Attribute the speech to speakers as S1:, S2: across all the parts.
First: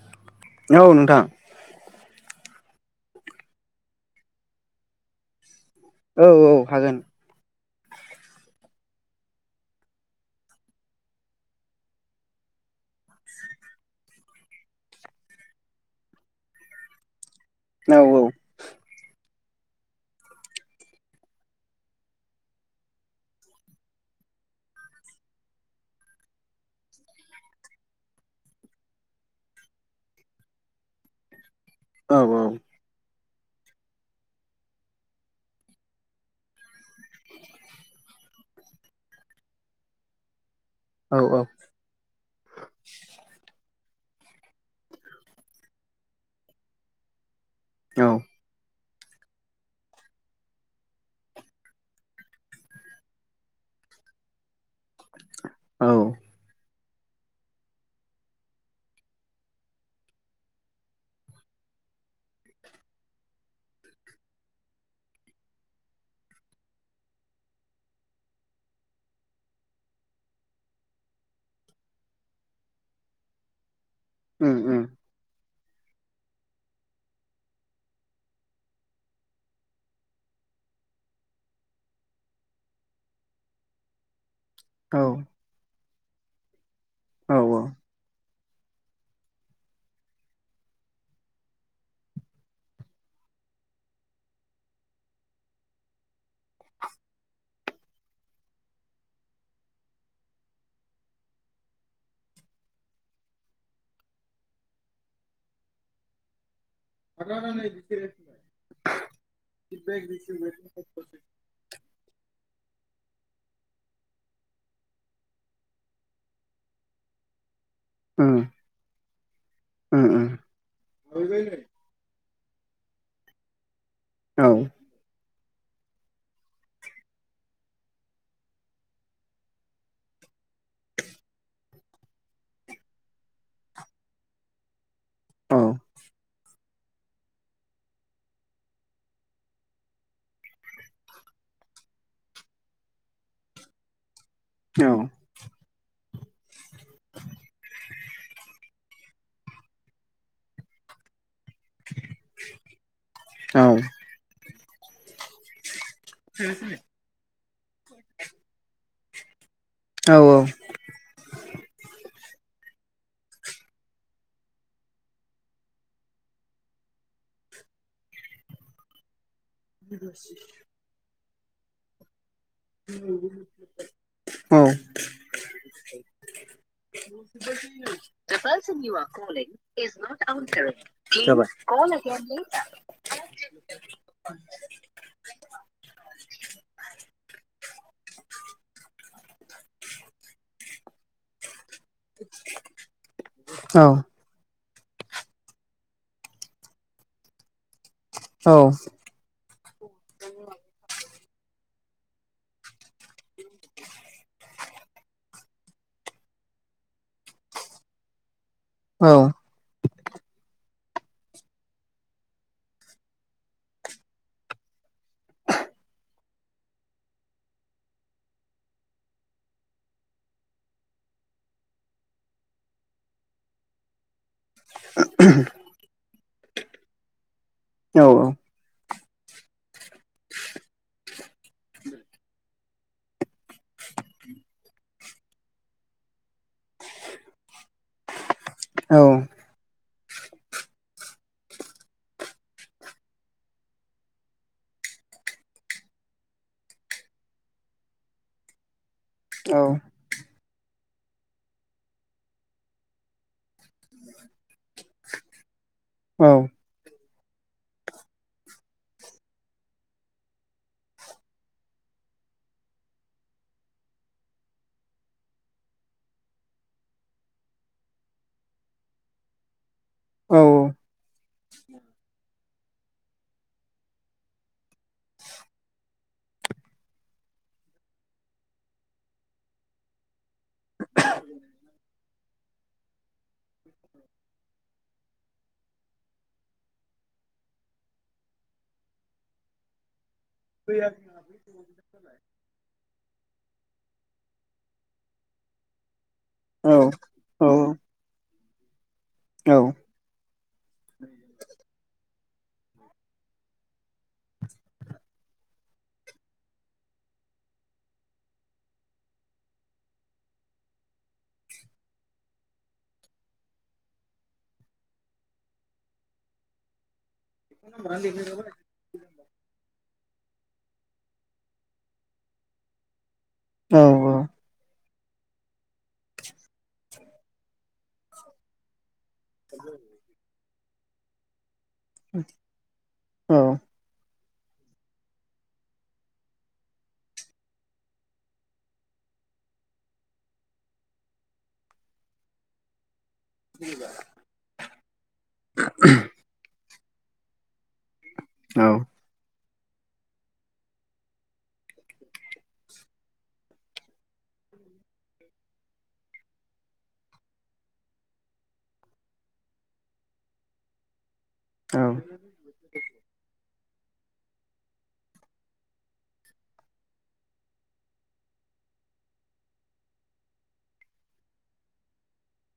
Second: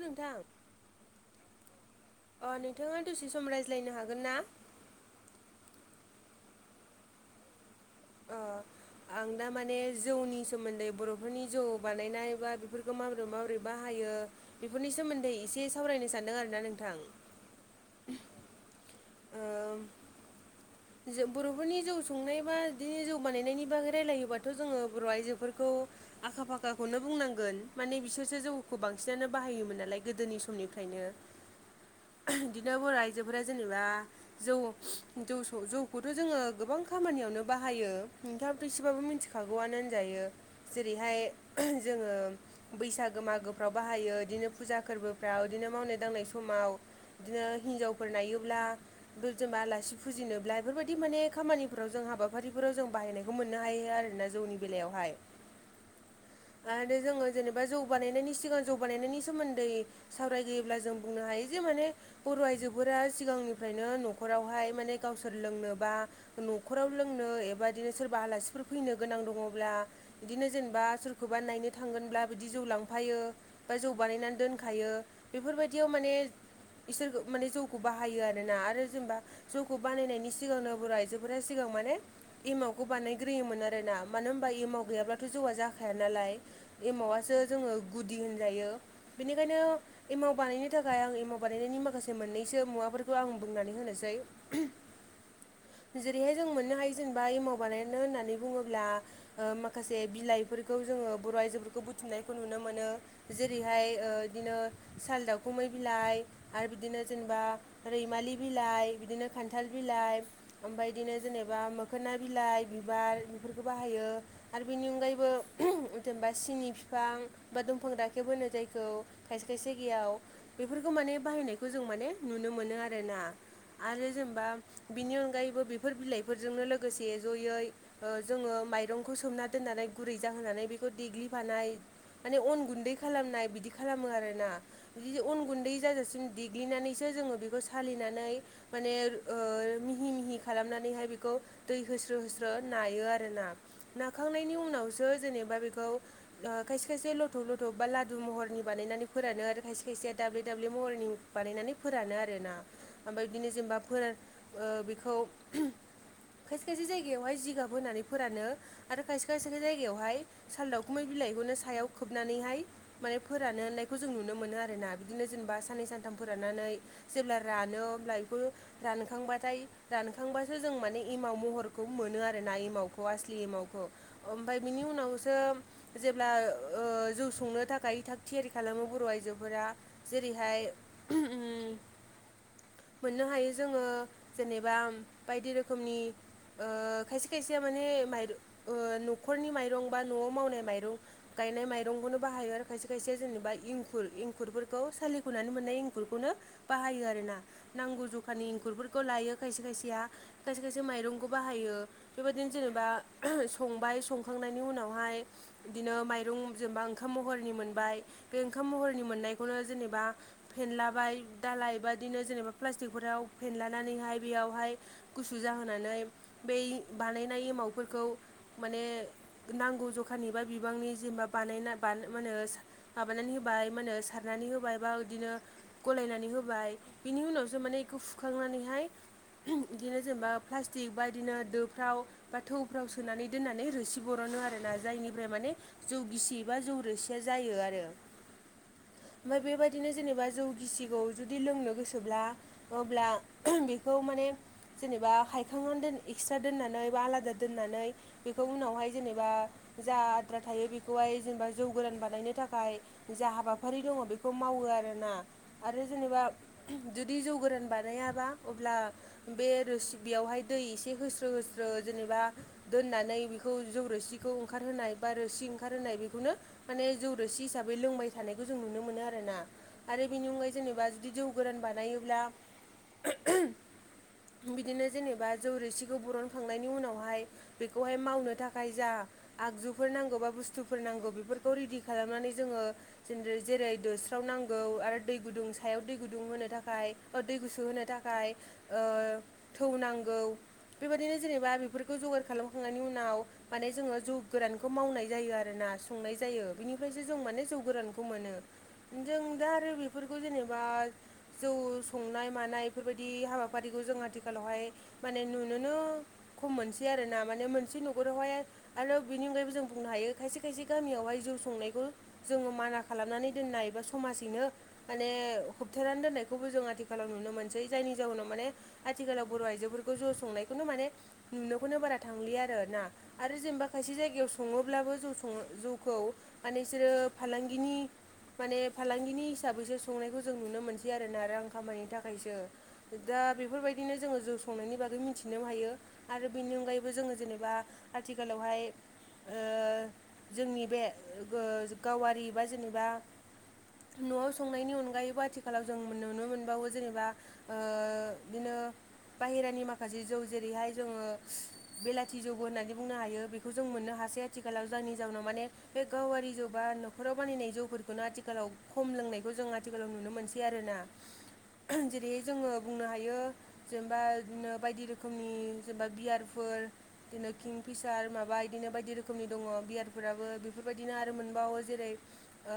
S1: हेल नोंथां
S2: औ नोंथां
S1: अ नोंथाङा दसे सम रायज्लायनो हागोन ना।
S2: औ औ हागोन।
S1: ओ आं दा माने जौनि सोमोन्दै बर'फोरनि जौ बानायनाय बा बेफोरखौ माबोरै माबोरै बाहायो बेफोरनि सोमोन्दै एसे सावरायनो सानदों आरोना नोंथां।
S2: औ औ।
S1: ओ जों बर'फोरनि जौ संनाय बा बिदिनो जौ बानायनायनि बागै रायलायोबाथ' जोङो बर' आइजोफोरखौ। आखा फाखाखौनो बुंनांगोन माने बिसोरसो जौखौ बांसिनानो बाहायोमोन नालाय गोदोनि समनिफ्रायनो
S2: औ
S1: बिदिनो बर' आइजोफोरा जेनेबा जौ जौ जौखौथ' जोङो गोबां खामानियावनो बाहायो नोंथांआबोथ' एसेबाबो मिथिखागौआनो होनजायो। जेरैहाय
S2: औ
S1: जोङो। बैसागो मागोफ्राव बाहायो बिदिनो फुजा फोरबोफ्राव बिदिनो मावनाय दांनाय समाव बिदिनो
S2: औ
S1: हिनजावफोर नायोब्ला जेनबा आलासि फुजिनो बिइ बेफोरबायदि माने खामानिफोराव जों हाबाफारिफोराव जों बाहायनायखौ मोननो हायो आरोना जौनि बेलायावहाय
S2: औ
S1: आरो जोङो जेनेबा जौ बानायनायनि सिगां जौ बानायनायनि सोमोन्दै सावरायगोयोब्ला जों बुंनो हायो जे माने बर' आइजोफोरा सिगांनिफ्रायनो न'खरावहाय माने गावसोर लोंनोबा न'खराव लोंनो एबा बिदिनो सोरबा आलासिफोर फैनो गोनां दङब्ला बिदिनो जेनेबा सोरखौबा नायनो थांगोनब्ला बिदि जौ लांफायो ओमफ्राय जौ बानायनानै
S2: उम उम
S1: दोनखायो बेफोरबायदियाव माने इसोर माने जौखौ बाहायो आरोना आरो जेनेबा जौ खौ बानायनायनि सिगाङांनो आइजोफोरा सिगाङां माने एमावखौ बानायग्रोयोमोन आरो ना मानो होनबा एमाव
S2: औ
S1: गैयाब्लाथ' जौआ जाखाया नालाय
S2: औ
S1: एमावासो जोङो गुदि होनजायो बेनिखायनो एमाव बानायनो थाखाय आं एमाव बानायनायनि माखासे मोननैसो मुवाफोरखौ आं बुंनानै होनोसै जेरैहाय जों मोननो हायो जेनेबा एमाव बानायनो होननानै बुङोब्ला माखासे बिलाइफोरखौ जोङो बर' आइजोफोरखौ बुथुमनायखौ नुनो मोनो जेरैहाय बिदिनो साल दाावखुमै बिलाइ आरो बिदिनो
S2: उम
S1: जेनेबा
S2: उम
S1: रैमालि बिलाइ बिदिनो खानथाल बिलाइ ओमफाय इदिनो जेन एबामोखोना बिलाइ बिबार बेफोरखौ बाहायो आरो बेनि अनगायैबो जेनेबा सिनि बिफां बा दंफां दाखेबोनो जायखौ खायसे खायसे
S2: उम
S1: गेयाव बेफोरखौ माने बाहायनायखौ ज जों माने नुनो मोनो आरोना आरो जेनेबा
S2: औ
S1: बिनि अनगायैबो बेफोर बिलाइफोरजोंनो लोगोसे जयै ओ जोङो माइरंखौ सोमना दोननानै गुरै जाहोनानै बेखौ देग्लिफानाय माने अन गुन्दै खालामनाय बिदि खालामो आरोना बिदि अन गुन्दै जाजासिम देग्लिनानैसो जोङो बेखौ सालिनानै माने ओ मिहि मिहि खालामनानैहाय बेखौ दै होस्रो होस्रो नायो आर ना नाखांनायनि उनावसो जेनेबा बेखौ ओ खायसे खायसे लथब लथब बा लादु महरनि बानायनानै फोरानो आरो खायसे खायसेया दाब्ले दाब्ले महरनि बानायनानै फोरानो आरोना ओमफ्राय बिदिनो
S2: औ
S1: जेनेबा फोर बेखौ खायसे खायसे जायगायावहाय जिगाब होनानै फोरानो आरो खायसे खायसे
S2: औ
S1: जायगायावहाय साल दावखुमै बिलाइखौनो सायाव खोबनानैहाय माने फोरान होननायखौ जों नुनो मोनो आरोना बिदिनो जेनेबा साननै सानथाम फोराननानै जेब्ला रानो अब्ला [unintelligible] रानखांबाथाय रानखांबासो जों माने एमाव महरखौ मोनो आरो नाय एमावखौ आसलि एमावखौ
S2: औ
S1: ओमफाय बिनि उनावसो जेब्ला ओ जौ संनो थाखाय थाग थियारि खालामो बर' आइजोफोरा जेरैहाय [unintelligible]
S2: खनोख [unintelligible]
S1: मोननो हायो जोङो जेनेबा बायदि रोखोमनि ओ खायसे खायसेया माने न'खरनि माइरं बा न'आव मावनाय माइरं गायनाय माइरंखौनो बाहायो आरो खायसे खायसे जेनेबा
S2: औ
S1: इंखुर इंखुरफोर खौ सालिखनानै मोननाय इंखुरखौनो बाहायो आरो ना नांगौ जखानि
S2: औ
S1: आंगुर फोरखौ लायो खायसे खायसेया खायसे खायसे माइरंखौ बाहायो। बेबायदिनो जेनेबा संबाय संखांनायनि उनावहाय बिदिनो माइरं जेनेबा ओंखाम महरनि मोनबाय बे ओंखाम महरनि
S2: औ
S1: मोननायखौनो जेनेबा फेनलाबाय दालाय बादिनो जेनेबा प्लास्टिकफोराव फेनलानानैहाय बेयावहाय गुसु जाहोनानै बै बानायनाय एमावफोरखौ माने नांगौ जखानि बा बिबांनि जेनबा बानायना बा मा होनो सा माबानानै होबाय मा होनो सार नानै होबाय बा इदिनो गलायनानै होबाय बिनि उनावसो माने बेखौ
S2: औ
S1: फुखांनानैहाय [unintelligible] इदिनो जेनबा प्लास्टिक बादिनो दोफ्राव बा थौफ्राव सोनानै दोननानै रोसि बरनो आरो ना जायनिफ्राय माने जौ गिसि एबा जौ रोसिया जायो आरो
S2: औ।
S1: ओमफाय बेबायदिनो जेनेबा जौ गिसिखौ जुदि लोंनो गोसोब्ला अब्ला [unintelligible] बेखौ माने जेनेबा हायखांनानै दोन एक्सट्रा दोननानै बा आलादा दोननानै बेखौ उनावहाय जेनेबा
S2: औ
S1: जा आद्रा थायो बेखौहाय जेनेबा जौ गोरान बानायनो थाखाय जा हाबाफारि दङ' बेखौ मावो आरो ना आरो जेनेबा [unintelligible] [unintelligible] जौ गोरान बानायाबा अब्ला बे रोसि बेयावहाय दै एसे होस्रो होस्रो जेनेबा दोननानै बेखौ जौ रोसिखौ ओंखारहोनाय बा रोसि ओंखारहोनाय बेखौनो माने जौ रोसि हिसाबै लोंबाय थानायखौ जों नुनो मोनो आरो ना। आरो बिनि अनगायै जेनेबा जुदि जौ गोरान बानायोब्ला [unintelligible] बिदिनो जेनेबा जौ रोसिखौ बरनखांनायनि उनावहाय बेखौहाय मावनो थाखाय जा आगजुफोर नांगौ बा बुस थुफोर नांगौ बेफोरखौ रेडि खालामनानै जोङो जेन्द्रे जेरै दोस्राव नांगौ आरो दै गुदुं सायाव दै गुदुं होनो थाखाय ओ दै गुसु होनो थाखाय ओ थौ नांगौ बेबायदिनो जेनेबा बेफोरखौ जगार खालामखांनायनि उनाव माने जोङो जौ गोरानखौ मावनाय जायो आरो ना संनाय जायो। बिनिफ्रायसो जों माने जौ गोरानखौ मोनो जों दा आरो बे फोरखौ जेनेबा जौस संनाय मानाय इफोरबायदि हाबाफारिखौ जों आथिखालावहाय माने नुनोनो खम मोनसै आरो ना माने मोनसे न'खरावहाय आरो बेनि अनगायैबो जों बुंनो हायो खायसे खायसे गामियावहाय जौ संनायखौ जोङो माना खालामनानै दोननाय एबा समाजैनो माने होबथानानै दोननायखौबो जों आथि खालाव नुनो मोनसै जायनि जाउनाव माने आथिखालाव बर' आइजोफोरखौ जौ संनायखौनो माने नुनोखौनो बारा थांलिया आरो ना। आरो जेनेबा खायसे जायगायाव सु सङोब्लाबो जौ सङो जौखौ माने इसोरो फालांगिनि माने फालांगिनि हिसाबैसो संनायखौ जों नुनो मोनसै आरोना रां खामनो थाखायसो दा बेफोरबाय बिदिनो जोङो जौ संनायनि बागै मिनथिनो हायो आरो बेनि अनगायैबो जोङो जेनेबा आथिखालावहाय ओ जोंनि बे ओ गो गावारि बा जेनेबा न'आव संनायनि अनगायैबो आथिखालाव जों मोन नुनो मोनबावो जेन'बा ओ बिदिनो बाहेरानि माखासे जौ जेरैहाय जोङो बेलाथि जौबो होननानै बुंनो हायो। बेखौ जों मोननो हासै आथिखालाव जायनि जाउनाव माने बे गावारि जौ बा न'खराव बानायनाय जौफोरखौनो आथिखालाव खम लोंनायखौ जों आथिखालाव नुनो मोनसै आरो ना। ओम जेरैयै जोङो बुंनो हायो जेनेबा इदिनो बायदि रोखोमनि जेनेबा बियारफोर इदिनो किं फिसार माबा इदिनो बायदि रोखोमनि दङ' बियारफोराबो बेफोरबायदिनो आरो मोनबावो जेरै ओ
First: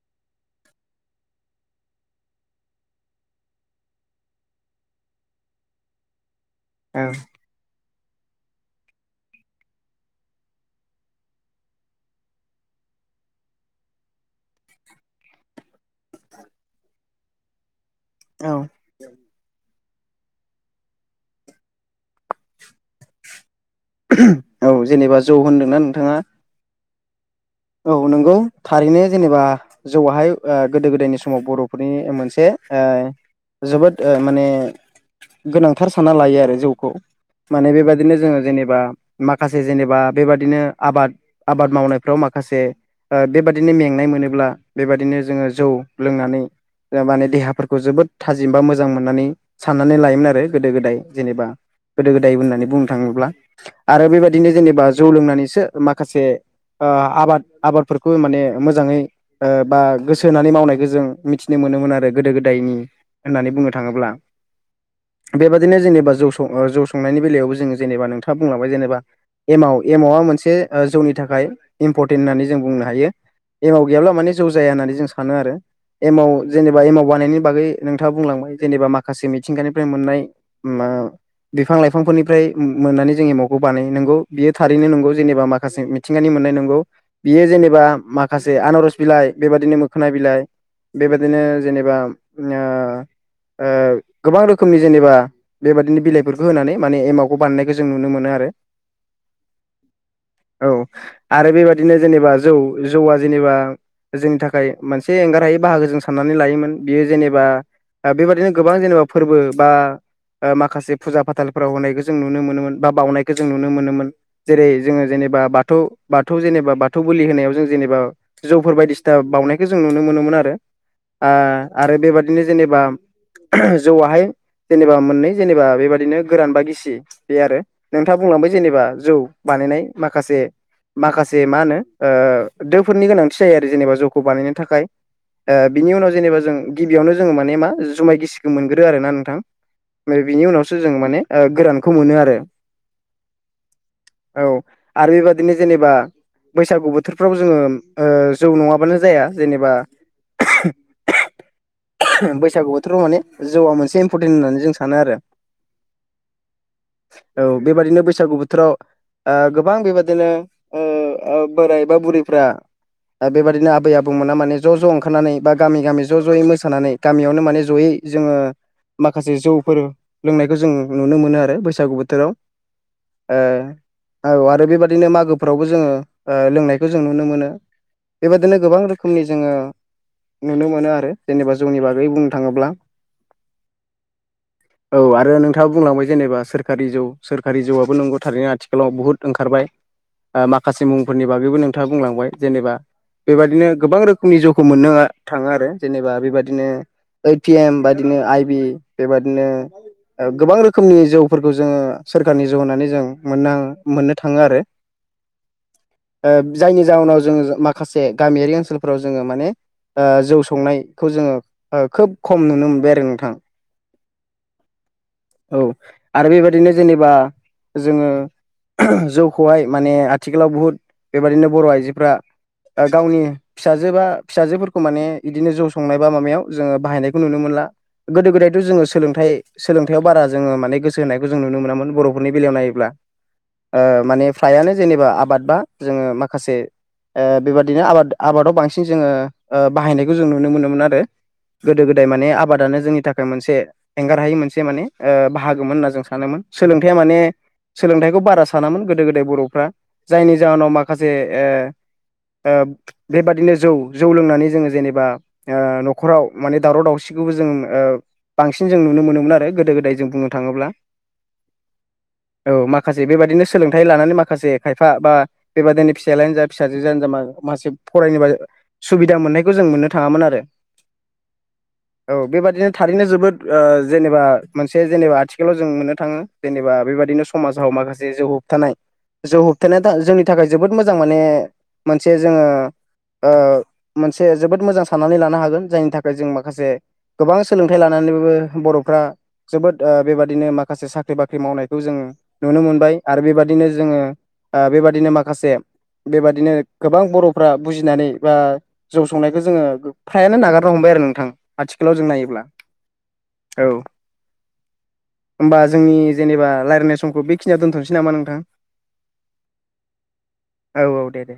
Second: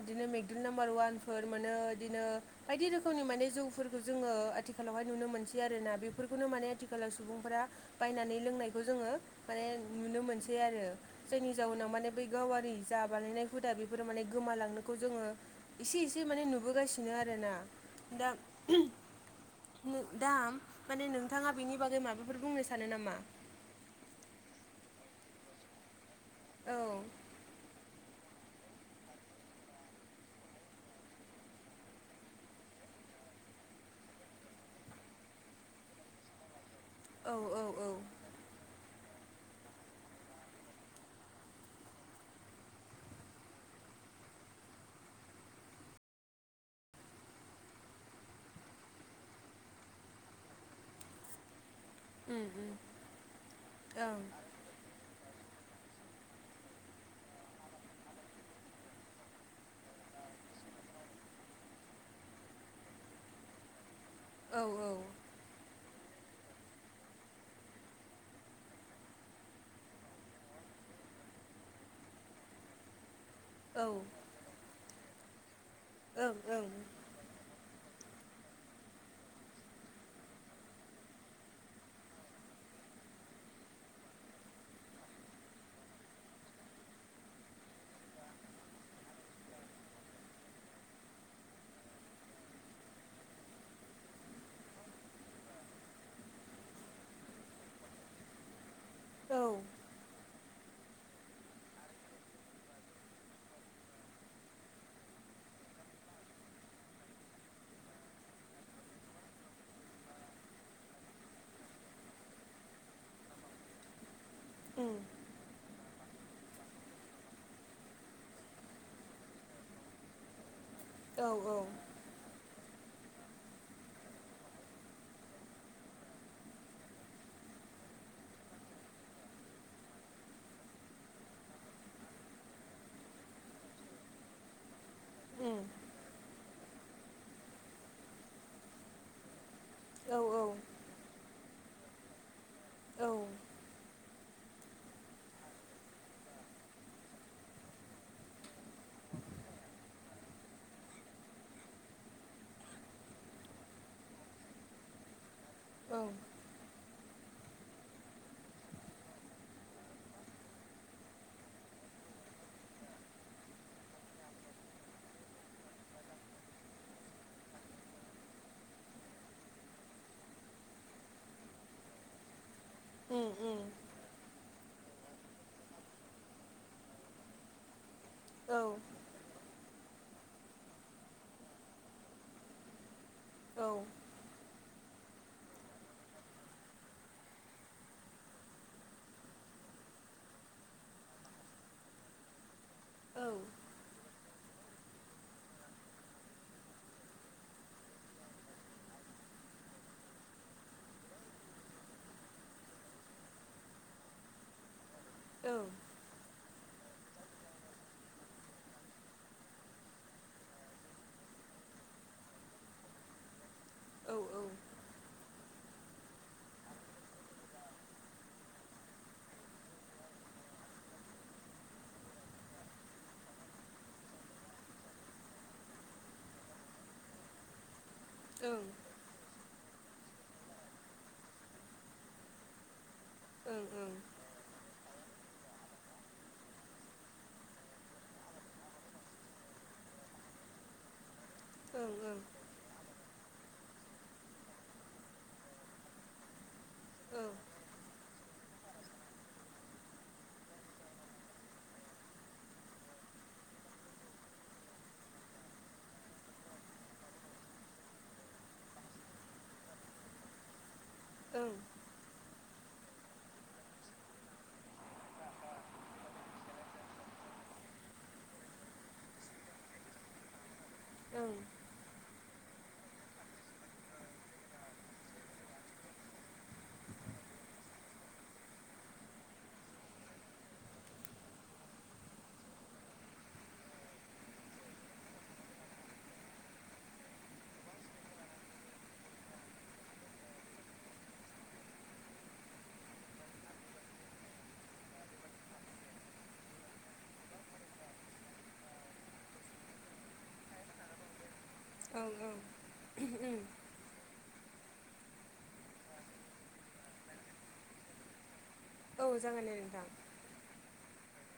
S1: इदिनो मेकदुल नाम्बार उवानफोर मोनो इदिनो बायदि रोखोमनि माने जौफोरखौ जोङो आथिखालावहाय नुनो मोनसै आरोना बेफोरखौनो माने आथिखालाव सुबुंफोरा बायनानै लोंनायखौ जोङो माने नुनो मोनसै आरो दि जायनि जाउनाव माने बै गावारि जा बानायनाय हुदा बेफोरो माने गोमालांनोखौ जोङो एसे एसे माने नुबोगासिनो आरोना दा
S2: औ
S1: [unintelligible] दा माने नोंथाङा बिनि बागै माबाफोर बुंनो सानो नामा
S2: औ जेनेबा जौ होनदोंना नोंथाङा
S1: औ
S2: औ नोंगौ थारैनो जेनेबा जौहाय गोदो गोदायनि समाव बर'फोरनि मोनसे ओ जोबोद ओ माने गोनांथार साना लायो आरो जौखौ
S1: औ औ
S2: माने
S1: औ
S2: बेबादि बिदिनो जोङो जेनेबा माखासे जेनेबा बेबादिनो आबाद आबाद मावनायफ्राव मा माखासे ओ बेबादिनो मेंनाय मोनोब्ला बेबादिनो जोङो जौ लोंनानै ओ माने देहाफोरखौ जोबोद थाजिम बा मोजां मोननानै साननानै लायोमोन आरो गोदो गोदाय जेनेबा गोदो गोदाय
S1: उम
S2: होननानै
S1: उम
S2: बुंनो थाङोब्ला आरो
S1: ओं
S2: बेबादिनो जेनेबा जौ लोंनानैसो माखासे ओ आबाद आबादफोरखौ माने मोजाङै ओ बा गोसो होनानै मावनायखौ जों मिथिनो मोनोमोन आरो गोदो गोदायनि होननानै बुंनो थाङोब्ला
S1: औ औ
S2: बेबादिनो जेनेबा जौ सं जौ संनायनि बेलायावबो जोङो जेनेबा नोंथाङा बुंलांबाय जेनेबा एमव एमावआ मोनसे जौनि थाखाय इम्परटेन्ट होननानै जों बुंनो हायो एमाव
S1: औ ओं
S2: गैयाब्ला माने जौ जाया होननानै जों सानो आरो एमाव
S1: ओं औ उम
S2: जेनेबा एमाव बानायनायनि बागै नोंथाङा बुंलांबाय जेनेबा माखासे मिथिंगानिफ्राय मोननाय ओ बिफां लाइफांफोरनिफ्राय मोननानै जों एमावखौ बानायो नंगौ बियो थारैनो नंगौ जेनेबा माखासे मिथिंगानि मोननाय नंगौ बियो जेनेबा माखासे आनारस बिलाइ बेबादिनो मोखोना बिलाइ बेबादिनो जेनेबा ओ ओ गोबां रोखोमनि जेनेबा बेबायदिनो बिलाइफोरखौ होनानै माने एमावखौ बानायनायखौ जों नुनो मोनो आरो
S1: औ
S2: औ आरो बेबादिनो जेनेबा जौ जौआ जेनेबा जोंनि थाखाय मोनसे एंगारहायै बाहागो जों साननानै लायोमोन बियो जेनेबा ओ बेबादिनो गोबां जेनेबा फोरबो बा ओ माखासे फुजा फाथालफोराव होनायखौ जों नुनो मोनोमोन बा बावनायखौ जों नुनो मोनोमोन जेरै जोङो जेनेबा बाथौ बाथौ जेनेबा बाथौ बोलि होनायाव जों जेनेबा जौफोर बायदिसिना बावनायखौ जों नुनो मोनोमोन आरो ओ
S1: औ औ
S2: आरो बेबादिनो जेनेबा जौआहाय जेनेबा मोननै जेनेबा बेबादिनो गोरान बा गिसि बे आरो नोंथाङा बुंलांबाय जेनेबा जौ बानायनाय माखासे माखासे मा होनो ओ दोफोरनि गोनांथि जायो आरो जेनेबा जौखौ बानायनो थाखाय
S1: उम
S2: ओ
S1: उम
S2: बिनि उनाव जेनेबा जों गिबियावनो जोङो माने मा जुमाय गिसिखौ मोनग्रो आरो ना नोंथां।
S1: औ
S2: ओमफ्राय
S1: औ
S2: बिनि उनावसो जों माने गोरानखौ मोनो आरो
S1: औ।
S2: औ आरो बेबायदिनो जेनेबा बैसागु बोथोरफ्राव जोङो जौ नङाबानो जाया जेनेबा [unintelligible] बैसागु बोथोराव माने जौआ मोनसे इमपरटेन्ट होननानै जों सानो आरो
S1: औ
S2: औ बेबादिनो बैसागु बोथोराव गोबां बेबादिनो ओ आ बोरायबा बुरैफ्रा दा बेबायदिनो आबै आबौमोना माने ज' ज' ओंखारनानै बा गामि गामि ज' ज'यै मोसानानै गामियावनो माने जयै जोंङो माखासे जौफोर लोंनायखौ जों नुनो मोनो आरो बैसागु बोथोराव ओ औ आरो बेबायादिनो मागो फोरावबो जोङो ओ लोंनायखौ जों नुनो मोनो बेबायदिनो
S1: औ
S2: गोबां रोखोम रोखोमनि जोङो नुनो मोनो आरो जेनेबा जौनि बागै बुंनो थाङोब्ला
S1: औ।
S2: औ आरो नोंथाङा बुंलांबाय जेनेबा सोरखारि जौ सोरखारि जौआबो नंगौ थारैनो आथिखालाव बुहुद ओंखारबाय। ओ माखासे मुंफोरनि बागैबो नोंथाङा बुंलांबाय जेनेबा
S1: ओं
S2: बेबादिनो गोबां रोखोम फुंनि जौखौ मोननो थाङो आरो जेनेबा बेबादिनो एटिएम बाददिनो आइ बि बेबादिनो ओ गोबां रोखोमनि जौफोरखौ जोङो सोरखारनि जौ होनानै जों मोन मोननो थाङो आरो।
S1: औ।
S2: ओ जायनि जाहोनाव जोङो माखासे गामियारि ओनसोलफोराव जोङो माने ओ जौ संनायखौ जोङो ओ खोब खम नुनो मोनबाय आरो नोंथां।
S1: औ ओं
S2: औ आरो बेबायदिनो जेनेबा जोङो जौखौहाय माने आथिखालाव बुहुद बेबादिनो बर' आइजोफ्रा ओ गावनि फिसाजो बा फिसाजोफोरखौ माने बिदिनो ज' संनाय बा माबायाव जोङो बाहायनायखौ नुनो मोनला। गोदो गोदायथ' जोङो सोलोंथाइ सोलोंथायाइयाव बारा जोङो माने गोसो होनायखौ जों नुनो मोनामोन बर'फोरनि बेलायाव नायोब्ला
S1: ओं -ओं।
S2: ओ माने फ्रायानो जेनेबा आबाद बा जोङो माखासे ओ बेबादिनो आबाद आबादाव बांसिन जोङो ओ बाहायनायखौ जों नुनो मोनोमोन आरो गोदो -गोदाय माने आबादानो जोंनि थाखाय मोनसे एंगार हायै मोनसे माने ओ बाहागोममोन होनना जों सानोमोन सोलोंथाइा माने सोलोंथाइखौ बारा सानामोन गोदो- गोदाय बर'फ्रा जायनि जाहोनाव माखासे ओ ओ बेबादिनो जौ जौ लोंनानै जोङो जेनेबा ओ न'खराव माने दावराव दावसिखौबो जों ओ बांसिन जों नुनो मोनोमोन आरो गोदो गोदाय जों बुंनो थाङोब्ला।
S1: औ।
S2: औ माखासे बेबायाददिनो सोलोंथाइ लानानै माखासे खायफा बा बेबादिनो फिसायालायानो जा फिसाजो जा मा मासे फरायनोबा सुबिदा मोननायखौ जों मोननो थाङामोन आरो
S1: औ।
S2: औ बेबादिनो थारैनो जोबोद ओ जेनेबा मोनसे जेनेबा आथिखालाव जों मोननो थाङो। जेनेबा बेबदिनो समाजाव माखासे जौ होबथानाय जों होबथानाया जोंनि थाखाय जोबोद मोजां माने मोनसे जोङो ओ मोनसे जोबोद मोजां साननानै लानो हागोन जायनि थाखाय जों माखासे गोबां सोलोंथाइ लानानैबबो बर'फ्रा जोबोद बेबादिनो माखासे साख्रि बाख्रि मावनायखौ जों नुनो मोनबाय आरो बेबादिनो जोङो बेबादिनो माखासे बेबादिनो गोबां बर'फ्रा बुजिनानै बा जौ संनायखौ जोङो फ्रायानो नागारनो हमबाय आरो नोंथां आथिखालाव जों
S1: ओं ओं
S2: नायोब्ला औ होमबा जोंनि जेनेबा रायज्लायनाय समखौ बेखिनियाव दोनथ'नोसै नामा नोंथां।
S1: औ जागोन दे नोंथां।
S2: औ औ दे दे।